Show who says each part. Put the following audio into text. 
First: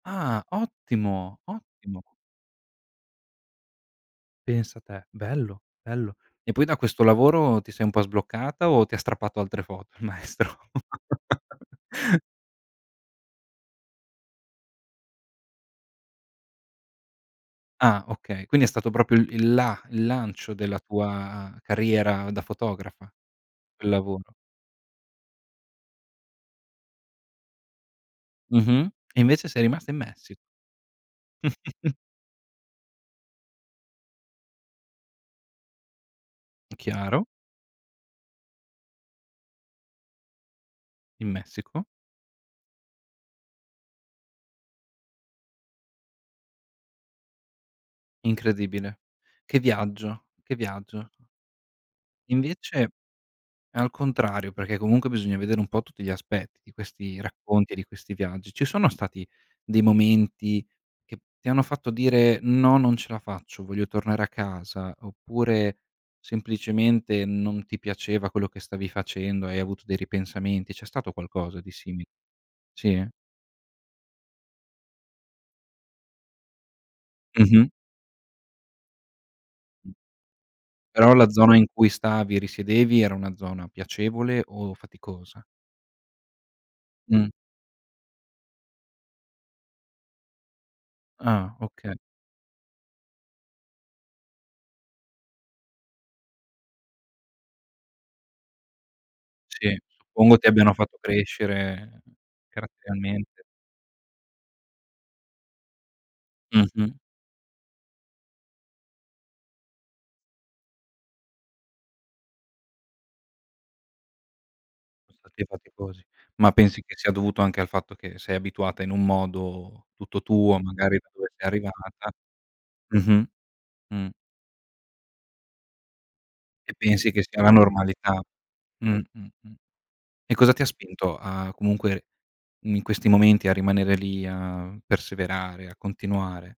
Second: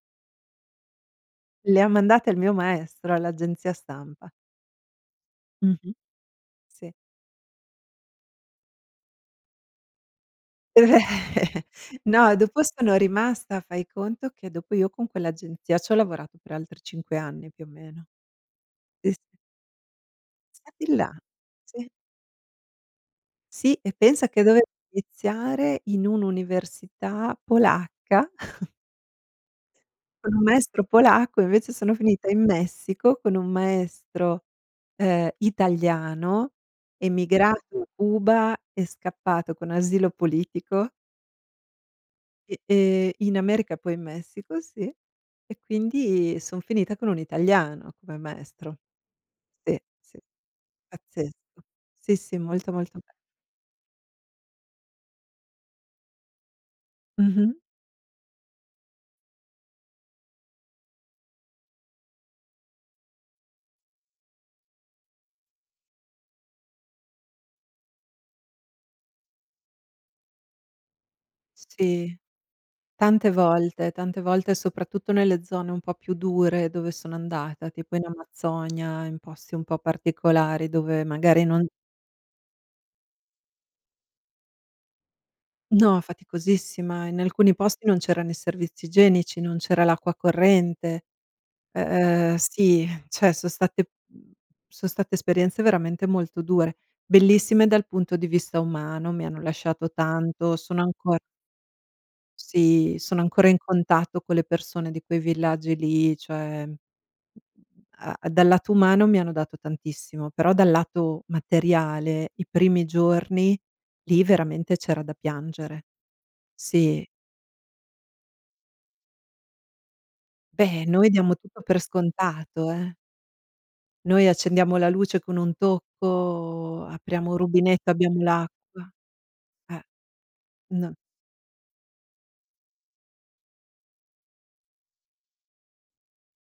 Speaker 1: Ah, ottimo,
Speaker 2: Le ho
Speaker 1: ottimo.
Speaker 2: mandate al mio maestro, all'agenzia stampa.
Speaker 1: Pensa te, bello,
Speaker 2: Mh-mh.
Speaker 1: bello. E poi da
Speaker 2: Sì.
Speaker 1: questo lavoro ti sei un po' sbloccata o ti ha strappato altre foto il maestro?
Speaker 2: No, dopo sono rimasta, fai conto che dopo io con quell'agenzia c'ho lavorato per altri 5 anni, più o
Speaker 1: Ah
Speaker 2: meno.
Speaker 1: okay, quindi è stato
Speaker 2: E
Speaker 1: proprio il
Speaker 2: s
Speaker 1: il la il lancio della
Speaker 2: Stati là,
Speaker 1: tua
Speaker 2: sì.
Speaker 1: carriera da fotografa.
Speaker 2: Sì,
Speaker 1: Il
Speaker 2: e pensa
Speaker 1: lavoro.
Speaker 2: che dovevo iniziare in un'università polacca
Speaker 1: Mh-mh. E invece sei rimasta in
Speaker 2: con
Speaker 1: Messico.
Speaker 2: un maestro polacco, invece sono finita in Messico, con un maestro, ehm, italiano
Speaker 1: Chiaro.
Speaker 2: emigrato Cuba e scappato con asilo politico
Speaker 1: In Messico.
Speaker 2: e, ehm, in America, poi in Messico, sì. E quindi son finita con un italiano come maestro.
Speaker 1: Incredibile, che
Speaker 2: Sì, sì,
Speaker 1: viaggio, che viaggio.
Speaker 2: pazzesco. Sì, sì, molto,
Speaker 1: Invece,
Speaker 2: molto be
Speaker 1: al contrario, perché comunque bisogna vedere un po' tutti gli aspetti di questi
Speaker 2: Mh-mh.
Speaker 1: racconti e di questi viaggi, ci sono stati dei momenti che ti hanno fatto dire: “No, non ce la faccio, voglio tornare a casa”, oppure semplicemente non ti piaceva quello che stavi facendo e hai avuto dei ripensamenti? C'è stato qualcosa di simi
Speaker 2: Sì,
Speaker 1: sì?
Speaker 2: tante volte, tante volte soprattutto nelle zone un po' più dure dove sono andata,
Speaker 1: Mh-mh.
Speaker 2: tipo in Amazzonia, in posti un po' particolari, dove
Speaker 1: Però la
Speaker 2: magari
Speaker 1: zona
Speaker 2: non
Speaker 1: in cui stavi, risiedevi, era una zona piacevole o faticosa?
Speaker 2: No, faticosissima. In
Speaker 1: Mh.
Speaker 2: alcuni posti non c'erano i servizi igienici, non c'era l'acqua corrente.
Speaker 1: Ah,
Speaker 2: U
Speaker 1: oka
Speaker 2: uhm, sì, cioè so' state so' state esperienze veramente molto dure. Bellissime dal punto di vista umano, mi hanno
Speaker 1: Sì,
Speaker 2: lasciato
Speaker 1: suppongo ti
Speaker 2: tanto,
Speaker 1: abbiano
Speaker 2: sono
Speaker 1: fatto
Speaker 2: anco
Speaker 1: crescere
Speaker 2: Sì, sono
Speaker 1: caratterialmente.
Speaker 2: ancora in contatto con le persone di quei villaggi lì, cioè,
Speaker 1: Mh-mh.
Speaker 2: a dal lato umano mi hanno dato tantissimo, però dal lato materiale i primi giorni lì veramente c'era da
Speaker 1: Son stati
Speaker 2: piangere.
Speaker 1: faticosi. Ma pensi che
Speaker 2: Sì.
Speaker 1: sia dovuto anche al fatto che sei abituata in un modo tutto tuo,
Speaker 2: Beh,
Speaker 1: magari
Speaker 2: noi
Speaker 1: da dove
Speaker 2: diamo
Speaker 1: sei
Speaker 2: tutto per
Speaker 1: arrivata
Speaker 2: scontato, eh.
Speaker 1: mh-mh. Mh.
Speaker 2: Noi accendiamo la luce con un
Speaker 1: E
Speaker 2: tocco,
Speaker 1: pensi che
Speaker 2: apriamo
Speaker 1: sia la
Speaker 2: rubinetto e abbiamo
Speaker 1: normalità. Mh,
Speaker 2: l'acqua.
Speaker 1: mh, mh.
Speaker 2: Eh.
Speaker 1: E cosa ti ha
Speaker 2: No
Speaker 1: spinto a comunque, in questi momenti, a rimanere lì a perseverare, a continuare?